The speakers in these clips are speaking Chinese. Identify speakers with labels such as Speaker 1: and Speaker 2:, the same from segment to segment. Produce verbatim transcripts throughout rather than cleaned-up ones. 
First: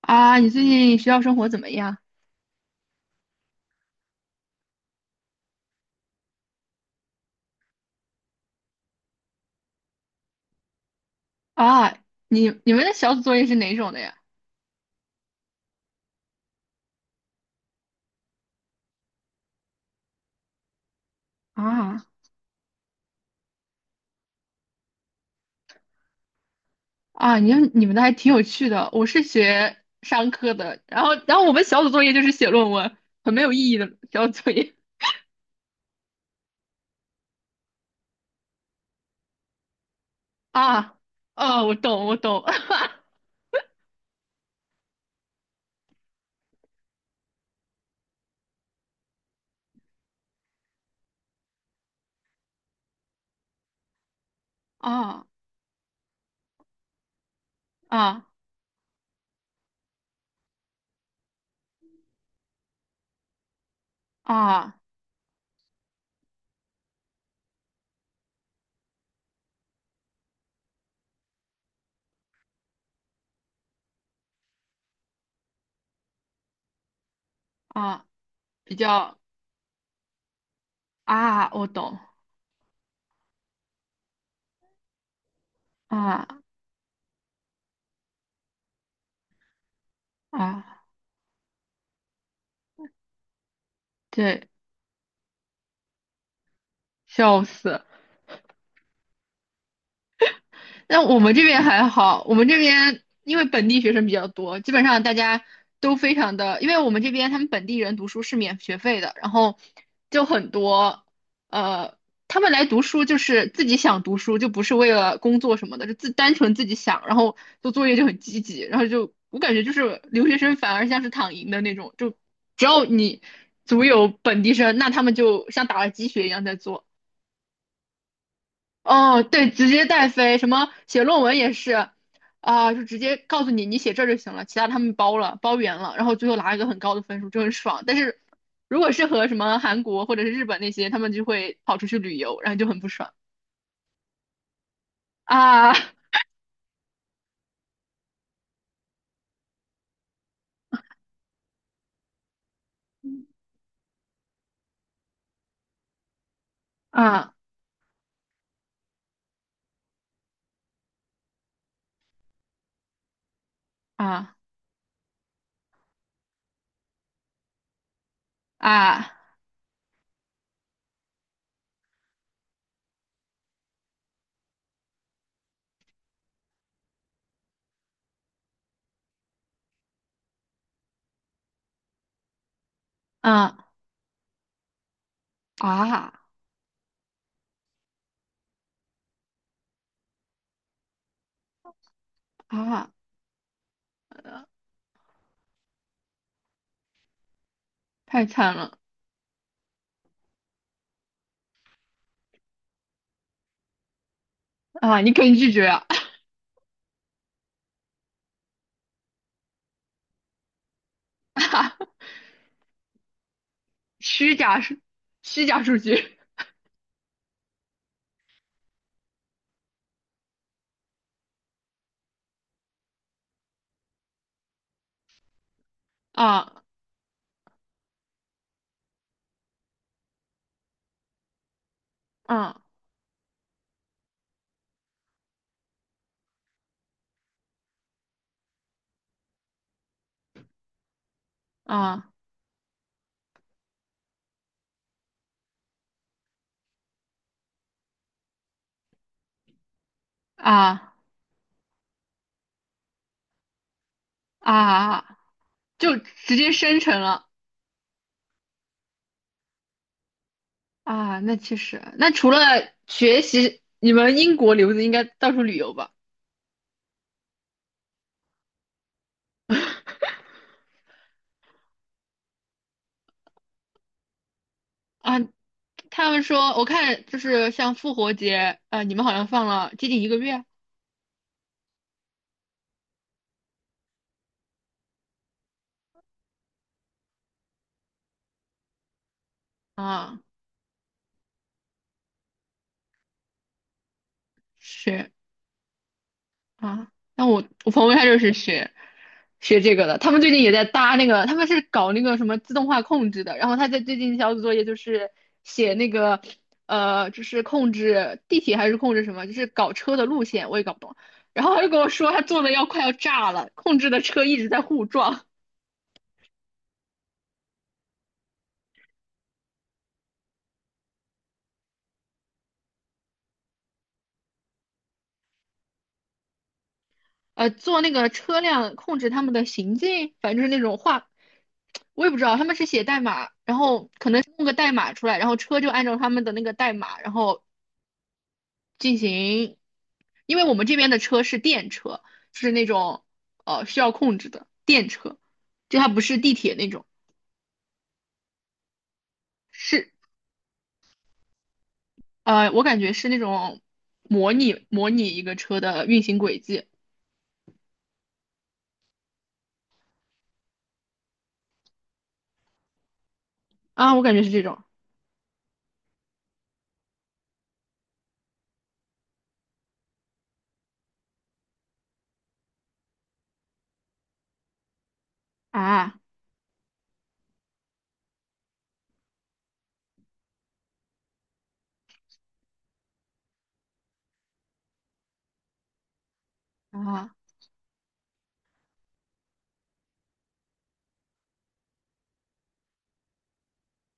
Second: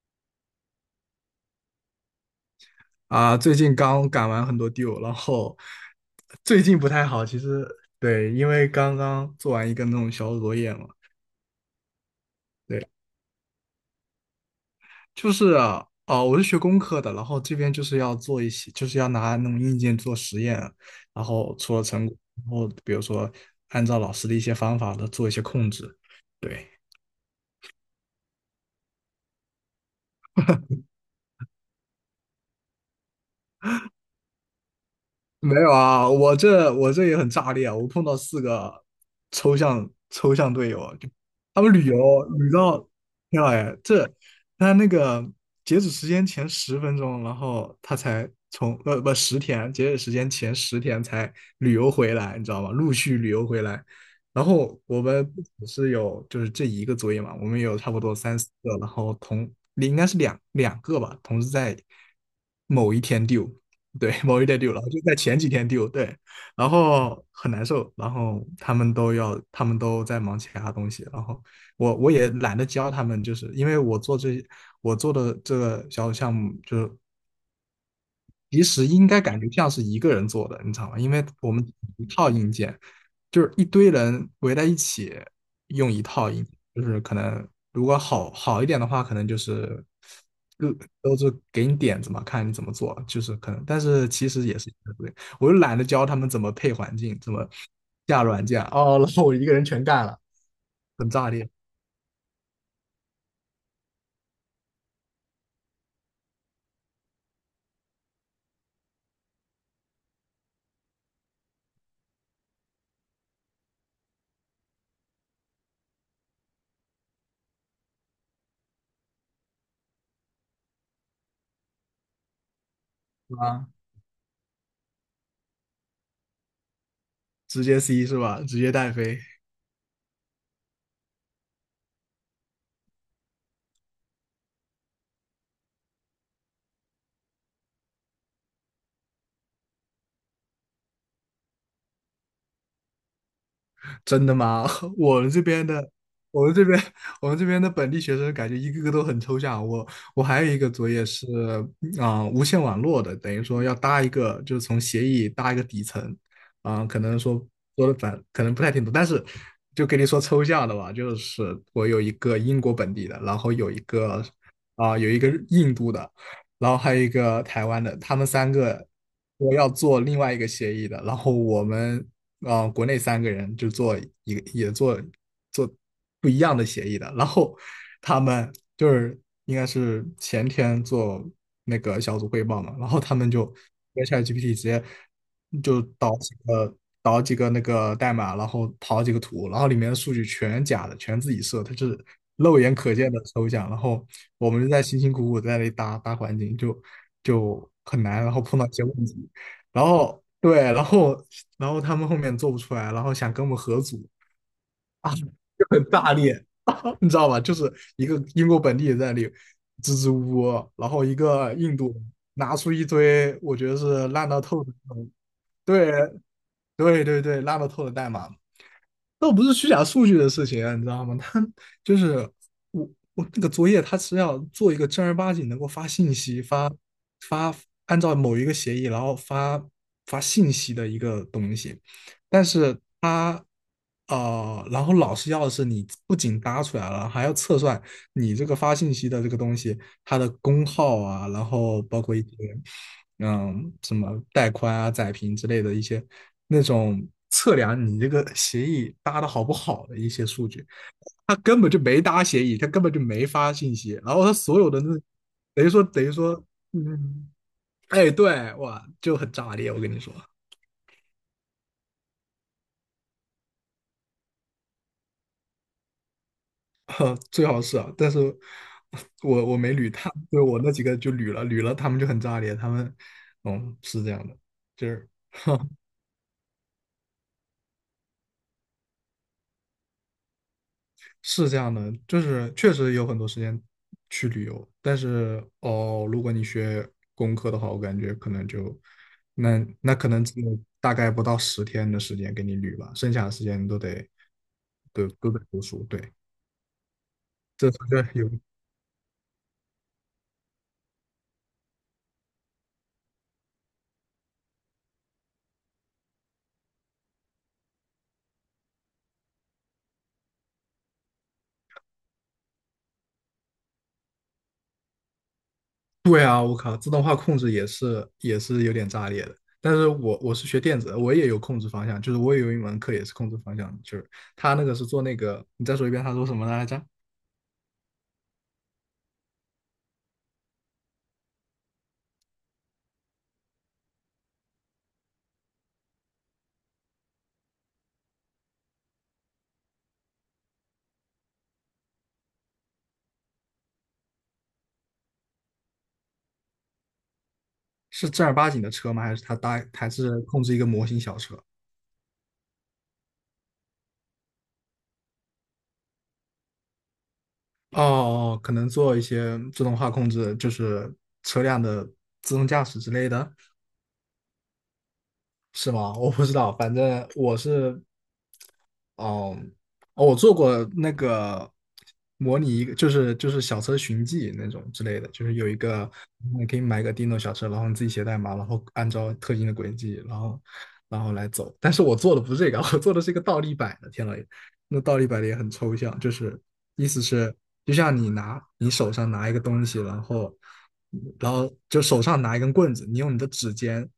Speaker 1: 啊，你最近学校生活怎么样？
Speaker 2: 啊，最近刚赶完很多 due，然后最近不太好。其实对，因为刚刚做完一个那种小组作业嘛，
Speaker 1: 啊，你你们
Speaker 2: 对，
Speaker 1: 的小组作业是哪种的呀？
Speaker 2: 就是啊，哦，我是学工科的，然后这边就是要做一些，就是要拿那种硬件做实验，然后出了
Speaker 1: 啊
Speaker 2: 成果，然后比如说按照老师的一些方法的做一些控制，对。
Speaker 1: 啊，你们你们的还挺有趣的。我是学商科的，然后然后我们小组作业就是写论文，很没有意义的小组作业。
Speaker 2: 没有啊，我这我这也很炸裂啊！我碰到四个抽象抽象队友
Speaker 1: 啊，
Speaker 2: 啊就
Speaker 1: 啊，
Speaker 2: 他们
Speaker 1: 我
Speaker 2: 旅游
Speaker 1: 懂，我懂。
Speaker 2: 旅到，天呐哎，这他那个截止时间前十分钟，然后他才从呃不十天，截止时间前十天才旅游回来，你知道吗？陆续旅游回来，然后我
Speaker 1: 啊
Speaker 2: 们不只是有就是这一个作业嘛，我们有差不多
Speaker 1: 啊
Speaker 2: 三四个，然后同应该是两两个吧，同时在某一天丢。对，某一天丢
Speaker 1: 啊
Speaker 2: 了，就在前几天丢，对，然后很难受，然后他们都要，他们都在忙其他东西，然后我我也懒得教他们，就是因为我做这我做的这个小项目，就是
Speaker 1: 啊，
Speaker 2: 其
Speaker 1: 比
Speaker 2: 实应
Speaker 1: 较
Speaker 2: 该感觉像是一个人做的，你知道吗？因为
Speaker 1: 啊，
Speaker 2: 我们
Speaker 1: 我懂。
Speaker 2: 一套硬件，就是一堆人围在一起用一
Speaker 1: 啊
Speaker 2: 套硬件就是可能如果好好一点的话，可能就是各
Speaker 1: 啊，
Speaker 2: 都是给你点子嘛，看你怎么做，就是可能，但是其实
Speaker 1: 对，
Speaker 2: 也是一个对，我又懒得教他们怎么配环境，怎
Speaker 1: 笑
Speaker 2: 么
Speaker 1: 死。
Speaker 2: 下软件，哦，然后我一个人全干了，
Speaker 1: 那
Speaker 2: 很
Speaker 1: 我
Speaker 2: 炸
Speaker 1: 们这
Speaker 2: 裂，
Speaker 1: 边还好，我们这边因为本地学生比较多，基本上大家都非常的，因为我们这边他们本地人读书是免学费的，然后就很多，呃，他们来读书就是自己想读书，就不是为了工作什么的，就自单纯自己想，然后做作业就很积极，然后就我感觉就是留学生反而像是躺赢的那种，就只要你
Speaker 2: 是吧？
Speaker 1: 足有本地生，那他们就像打了鸡血一样在做。
Speaker 2: 直接 C 是吧？直接带飞。
Speaker 1: 哦，对，直接带飞，什么写论文也是，啊、就直接告诉你，你写这就行了，其他他们包了，包圆了，然后最后拿一个很高的分数，就很爽。但是如果是和什么韩国或者是日本那些，他们就会跑出去旅游，然后就很不爽。
Speaker 2: 真的吗？我们这边
Speaker 1: 啊
Speaker 2: 的，我们这边，我们这边的本地学生感觉一个个都很抽象。我我还有一个作业是啊、呃无线网络的，等于说要搭一个，就是从协议搭一个底层啊、可能
Speaker 1: 啊
Speaker 2: 说说的反，可能不太听懂，但是就跟你说抽象的吧，就是我有一个英国本地的，然后有一个
Speaker 1: 啊
Speaker 2: 啊、有一个印度的，然后还有一个台湾的，他们三个
Speaker 1: 啊
Speaker 2: 我要做另外一个协议的，然后我们啊、呃国内三个人就做一个也做做不一样的协议的，然后他们就是应该是前天做那个小组汇报嘛，然后他们就
Speaker 1: 啊
Speaker 2: 跟 ChatGPT 直接就导
Speaker 1: 啊
Speaker 2: 几个导几个那个代码，然后跑几个图，然后里面的数据全假的，全自己设，它是肉眼
Speaker 1: 啊！
Speaker 2: 可见的抽象，然后我们就在辛辛苦苦在那里搭搭环境，就就很难，
Speaker 1: 太
Speaker 2: 然后
Speaker 1: 惨
Speaker 2: 碰到一
Speaker 1: 了。
Speaker 2: 些问题。然后对，然后然后他们后面做不出来，然后想跟我们合组
Speaker 1: 啊！你
Speaker 2: 啊，
Speaker 1: 可
Speaker 2: 就
Speaker 1: 以拒绝
Speaker 2: 很
Speaker 1: 啊，
Speaker 2: 大力，你知道吧？就是一个英国本地人在那里支支吾吾，然后一个印 度人拿出一堆我觉得是烂
Speaker 1: 虚
Speaker 2: 到
Speaker 1: 假
Speaker 2: 透的
Speaker 1: 数，
Speaker 2: 那种，
Speaker 1: 虚假数
Speaker 2: 对
Speaker 1: 据。
Speaker 2: 对对对，烂到透的代码，倒不是虚假数据的事情啊，你知道吗？他就是我我那个作业，他是要做一个正儿八经能够发信息、
Speaker 1: 啊，
Speaker 2: 发发按照某一个协议，然后发发信息的一个东西。但
Speaker 1: 嗯，
Speaker 2: 是他呃，然后老师要的是你不仅搭出来了，还要测算你这个发信息的这个东西它的功耗啊，然后包
Speaker 1: 啊
Speaker 2: 括一些嗯什么带宽啊、载频之类的一些那种测量你这个协议搭的好不好的一些数据，
Speaker 1: 啊
Speaker 2: 他根本就没搭协议，他根本就没发信息，然后他
Speaker 1: 啊
Speaker 2: 所有的那
Speaker 1: 啊！
Speaker 2: 等于说
Speaker 1: 就
Speaker 2: 等于
Speaker 1: 直
Speaker 2: 说，
Speaker 1: 接生成了。
Speaker 2: 嗯，哎，对，哇，就很炸裂，我跟你说，
Speaker 1: 啊。那其实，那除了学习，你们英国留子应该到处旅游吧？
Speaker 2: 最好是啊，但是我我没捋他，对我那几个就捋了捋了，他们就很炸裂，他们嗯是这样的，就是。
Speaker 1: 啊，他们说我看就是像复活节，呃，你们好像放了接近一个月。
Speaker 2: 是这样的，就是确实有很多时间去旅游，但是哦，如果你学工科的话，我感觉可能就那那可
Speaker 1: 啊，
Speaker 2: 能只有大概不到十天的时间给你旅吧，剩下的时间都得都
Speaker 1: 是。
Speaker 2: 都得读书。对，
Speaker 1: 啊，那我我
Speaker 2: 这
Speaker 1: 朋友
Speaker 2: 这
Speaker 1: 他就
Speaker 2: 有
Speaker 1: 是学学这个的，他们最近也在搭那个，他们是搞那个什么自动化控制的，然后他在最近小组作业就是写那个呃，就是控制地铁还是控制什么，就是搞车的路线，我也搞不懂。然后他就跟我说，他做的要快要炸了，控制的车一直在互撞，
Speaker 2: 对啊，我靠，自动化控制也是也是有点炸裂的。但是我我是学电子的我也有控制方向，就是我也有一门课也是控制方向，就是他那个是做那个，你再说一遍，他说什么来着？
Speaker 1: 呃，做那个车辆控制他们的行进，反正就是那种画，我也不知道他们是写代码，然后可能弄个代码出来，然后车就按照他们的那个代码，然后。进行，因为我们这边的车是电车，就是那种呃需要控制的电车，就它不是地铁那种，
Speaker 2: 是正儿八经的车吗？还是它搭还
Speaker 1: 是
Speaker 2: 是控制一个模型小车？
Speaker 1: 呃我感觉是那种模拟模拟一个车的运行轨迹。
Speaker 2: 哦哦，可能做一些自动化控制，就是车辆的自动驾驶之类的，
Speaker 1: 啊，我感觉是这种。
Speaker 2: 是吗？我不知道，反正我是哦，哦，我做过那个模拟一个，就是就是小车寻迹那种之类的，就是有一个
Speaker 1: 啊
Speaker 2: 你可以买一个 Dino 小车，然后你自己写代码，然后按照特定的轨迹，然后然后来走。但是我做的不是这个，我做的是一个倒立摆的。天老爷，那倒立摆的也很抽象，就是意思
Speaker 1: 啊
Speaker 2: 是就像你拿你手上拿一个东西，然后然后就手上拿一根棍子，你用你的指尖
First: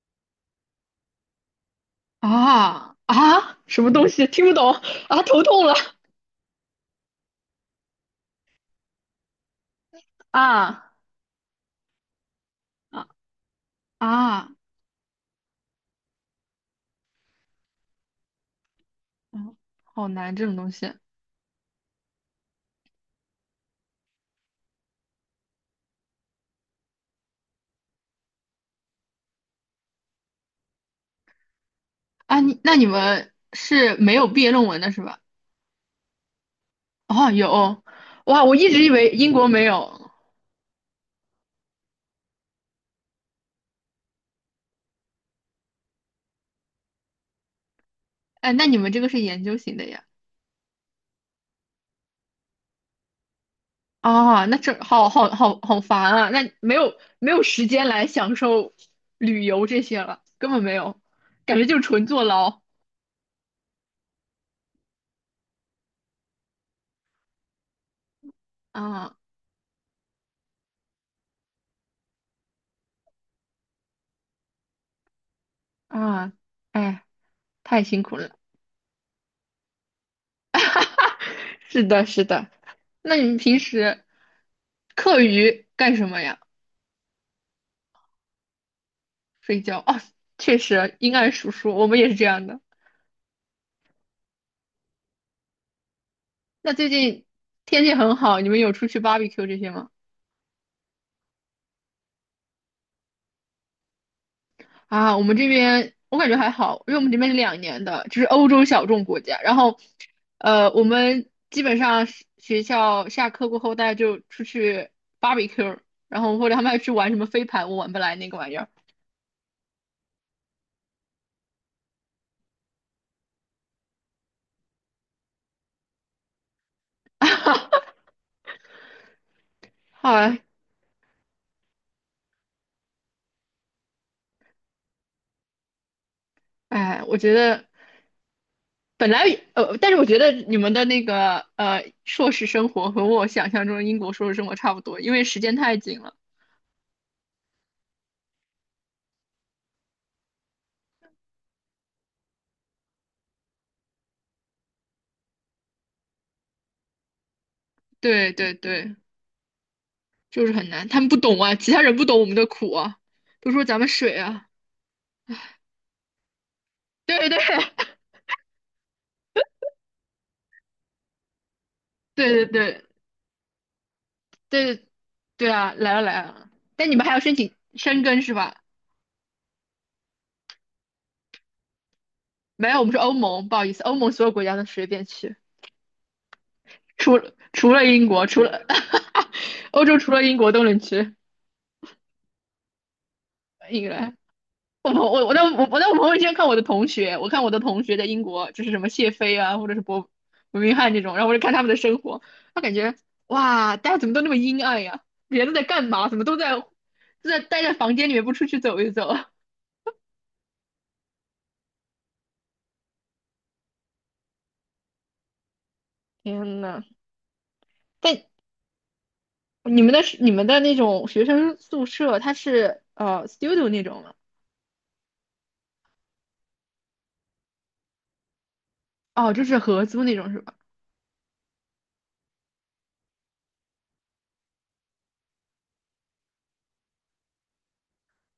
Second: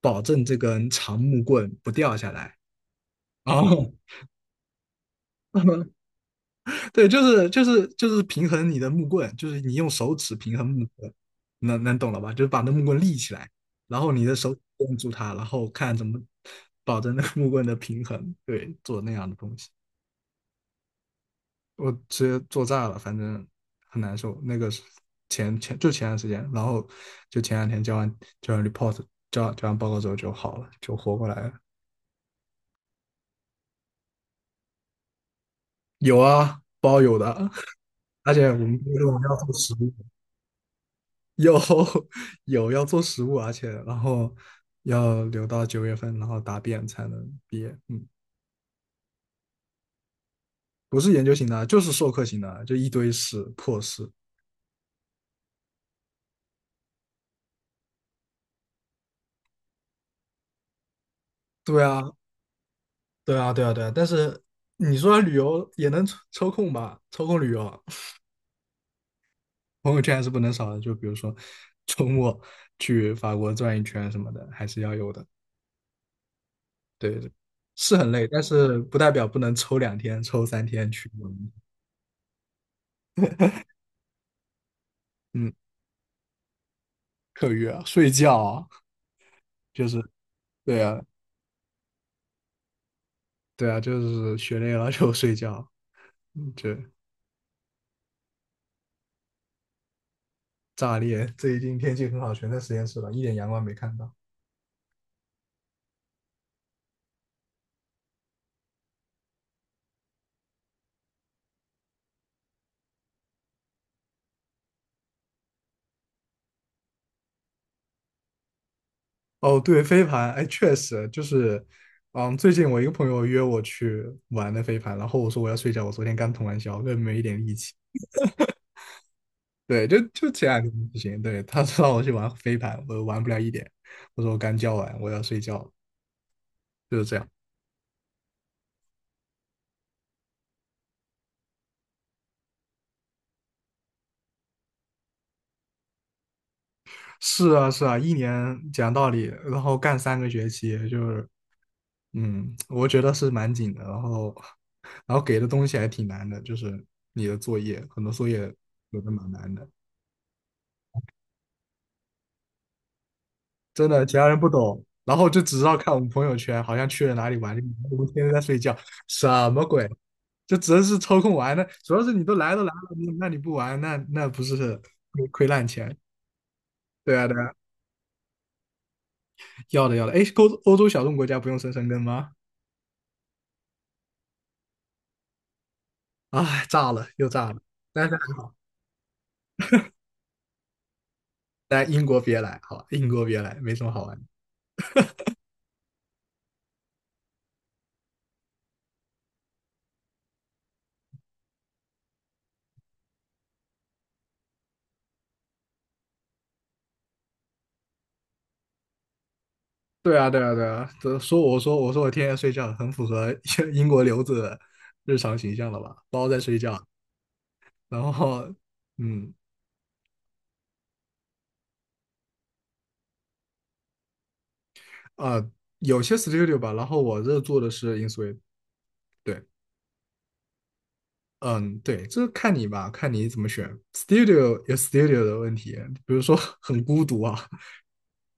Speaker 2: 保证这根长木棍不掉下来。
Speaker 1: 啊
Speaker 2: 然
Speaker 1: 啊什
Speaker 2: 后。
Speaker 1: 么东西听不懂。啊，头痛了。
Speaker 2: 对，就是就是就是平衡你的木棍，就是你用手指平衡木
Speaker 1: 啊
Speaker 2: 棍，能能懂了吧？就是把那木棍
Speaker 1: 啊
Speaker 2: 立起来，然后你的
Speaker 1: 啊，
Speaker 2: 手指摁住它，然后看怎么保证那个木棍的平衡。对，做那样的
Speaker 1: 嗯，
Speaker 2: 东西，
Speaker 1: 好难这种东西。
Speaker 2: 我直接做炸了，反正很难受。那个是前前就前段时间，然后就前两天交完交完 report，交完交完报告之后就好了，就活过来了。
Speaker 1: 啊，你那你们是没有毕业论文的是吧？
Speaker 2: 有啊，包有
Speaker 1: 哦，
Speaker 2: 的，
Speaker 1: 有，
Speaker 2: 而
Speaker 1: 哇，
Speaker 2: 且
Speaker 1: 我
Speaker 2: 我
Speaker 1: 一
Speaker 2: 们
Speaker 1: 直以
Speaker 2: 因为
Speaker 1: 为
Speaker 2: 我们
Speaker 1: 英
Speaker 2: 要
Speaker 1: 国
Speaker 2: 做
Speaker 1: 没
Speaker 2: 实物，
Speaker 1: 有。
Speaker 2: 有 有要做实务，而且然后要留到九月份，然后答辩才能毕业。嗯，
Speaker 1: 哎，那你们这个是研究型的呀？
Speaker 2: 不是研究型的，就是授课型的，就一堆事破事。
Speaker 1: 啊，那这好好好好烦啊！那没有没有时间来享受旅游这些了，根本没有，感觉就是
Speaker 2: 对啊，
Speaker 1: 纯坐牢。
Speaker 2: 对啊，对啊，对啊。但是你说旅游也能抽抽空吧？抽空旅游，
Speaker 1: 啊
Speaker 2: 朋友圈还是不能少的。就比如说周末去法国转一圈什么的，还是要有的。
Speaker 1: 啊！哎，
Speaker 2: 对，
Speaker 1: 太
Speaker 2: 是
Speaker 1: 辛
Speaker 2: 很
Speaker 1: 苦
Speaker 2: 累，
Speaker 1: 了。
Speaker 2: 但是不代表不能抽两天、抽三天去
Speaker 1: 是的，是的。那你们平时课
Speaker 2: 嗯，
Speaker 1: 余干什么呀？
Speaker 2: 课余啊，睡觉啊，
Speaker 1: 睡觉。
Speaker 2: 就
Speaker 1: 哦，
Speaker 2: 是
Speaker 1: 确
Speaker 2: 对
Speaker 1: 实，
Speaker 2: 啊，
Speaker 1: 阴暗叔叔，我们也是这样的。
Speaker 2: 对啊，就是学累了就睡觉，
Speaker 1: 那
Speaker 2: 就
Speaker 1: 最近天气很好，你们有出去 barbecue 这些吗？
Speaker 2: 炸裂。最近天气很好，全在实验室了，一点阳光没看到。
Speaker 1: 啊，我们这边我感觉还好，因为我们这边是两年的，就是欧洲小众国家。然后，呃，我们基本上是学校下课过后，大家就出去 barbecue，然后或者他们还去玩什么飞盘，我玩不来那个玩意儿。
Speaker 2: 哦，对，飞盘，哎，确实就是，嗯，最近我一个朋友约我去玩的飞盘，然后我说我要睡觉，我昨天刚通完宵，根本没一点力气。对，就
Speaker 1: 好
Speaker 2: 就
Speaker 1: 啊，
Speaker 2: 前两天不行，对，他让我去玩飞盘，我玩不了一点，我说我刚教完，我要睡觉了就
Speaker 1: 哎，
Speaker 2: 是
Speaker 1: 我
Speaker 2: 这样。
Speaker 1: 觉得本来呃，但是我觉得你们的那个呃硕士生活和我想象中的英国硕士生活差不多，因为时间太紧了。
Speaker 2: 是啊，是啊，一年讲道理，然后干三个学期，就是嗯，我觉得是蛮紧的，然后，然后给的东西还挺难的，就是你的作业，很多作
Speaker 1: 对对
Speaker 2: 业
Speaker 1: 对，
Speaker 2: 有的蛮难的，
Speaker 1: 就是很难，他们不懂啊，其他人不懂我们的苦啊，都说咱们
Speaker 2: 真的，
Speaker 1: 水
Speaker 2: 其他人
Speaker 1: 啊。
Speaker 2: 不懂，然后就只知道看我们朋友圈，好像 去了
Speaker 1: 对
Speaker 2: 哪里
Speaker 1: 对
Speaker 2: 玩，
Speaker 1: 对
Speaker 2: 我们天天在睡觉，什么鬼？就只能是抽空玩的，主要是你都
Speaker 1: 对
Speaker 2: 来都来
Speaker 1: 对
Speaker 2: 了，那那你不玩，那那不是
Speaker 1: 对
Speaker 2: 亏亏
Speaker 1: 对
Speaker 2: 烂
Speaker 1: 啊，来
Speaker 2: 钱？
Speaker 1: 了来了，但你们还
Speaker 2: 对
Speaker 1: 要
Speaker 2: 啊，
Speaker 1: 申
Speaker 2: 对啊，
Speaker 1: 请申根是吧？
Speaker 2: 要的要的，哎，欧欧洲小众国家不用生生根吗？
Speaker 1: 没有，我们是欧盟，不好意思，欧盟所有国家都随便去，
Speaker 2: 哎，炸了
Speaker 1: 除
Speaker 2: 又
Speaker 1: 了
Speaker 2: 炸了，
Speaker 1: 除了英
Speaker 2: 但是
Speaker 1: 国，除了 欧洲，除了英国都能去。
Speaker 2: 来英国别来，好吧，英国别来，没什
Speaker 1: 英格
Speaker 2: 么好玩
Speaker 1: 兰
Speaker 2: 的。
Speaker 1: 我朋我我在我我在我朋友圈看我的同学，我看我的同学在英国，就是什么谢菲啊，或者是伯伯明翰这种，然后我就看他们的生活，他感觉哇，大家怎么都那么阴暗呀？人都在干嘛？怎么都在都在待在房间里面不出去走一走？
Speaker 2: 对啊，对啊，对啊，这说我说我说我天天睡觉，很符合 英国留子的日常形象了吧？包在睡
Speaker 1: 天
Speaker 2: 觉，
Speaker 1: 呐！
Speaker 2: 然
Speaker 1: 但
Speaker 2: 后嗯
Speaker 1: 你们的你们的那种学生宿舍，它是呃 studio 那种吗？
Speaker 2: 啊、有些 studio 吧，然后我这做的是 InSuite，
Speaker 1: 哦，
Speaker 2: 对，
Speaker 1: 就是合租那种是吧？
Speaker 2: 嗯对，这看你吧，看你怎么选。studio 有 studio 的问题，比如说 很孤独啊，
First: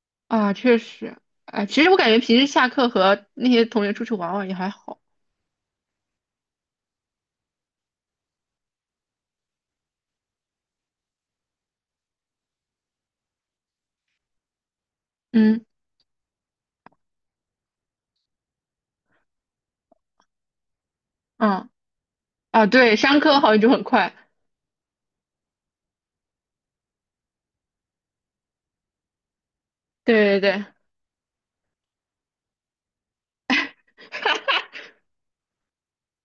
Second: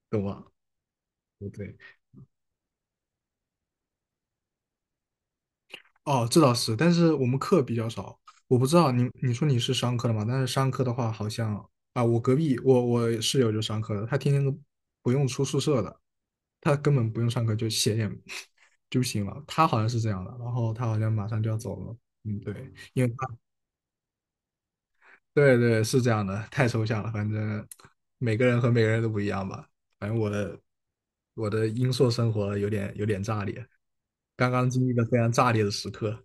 Speaker 2: 懂吗？
Speaker 1: 啊，确实，
Speaker 2: 不
Speaker 1: 哎，
Speaker 2: 对。
Speaker 1: 其实我感觉平时下课和那些同学出去玩玩也还好。
Speaker 2: 哦，这倒是，但是我们课比较少，我不知道你你说你是商科的嘛？但是商科的话，好像啊，我隔壁我我室友就商科的，他天天都不用出宿
Speaker 1: 嗯，
Speaker 2: 舍的，他根本不用上课就写点 就行了，他好像是这样的，然后他好像马上就要
Speaker 1: 嗯，
Speaker 2: 走了，嗯，
Speaker 1: 啊，
Speaker 2: 对，
Speaker 1: 对，
Speaker 2: 因为
Speaker 1: 上
Speaker 2: 他
Speaker 1: 课好像就很快。
Speaker 2: 对对是这样的，太抽象了，反正每个人和每个人都不一样吧，反正我
Speaker 1: 对对
Speaker 2: 的
Speaker 1: 对，
Speaker 2: 我的英硕生活有点有点炸裂，刚刚经历了非常炸裂的时刻。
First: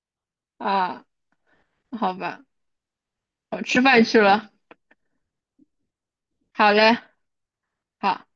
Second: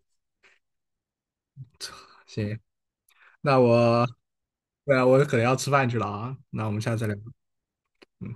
Speaker 1: 啊，好吧，
Speaker 2: 行，那
Speaker 1: 我吃饭
Speaker 2: 我，
Speaker 1: 去了。
Speaker 2: 对啊，我可能要吃饭去了啊，那我
Speaker 1: 好
Speaker 2: 们下
Speaker 1: 嘞，
Speaker 2: 次再聊。
Speaker 1: 好。
Speaker 2: 嗯。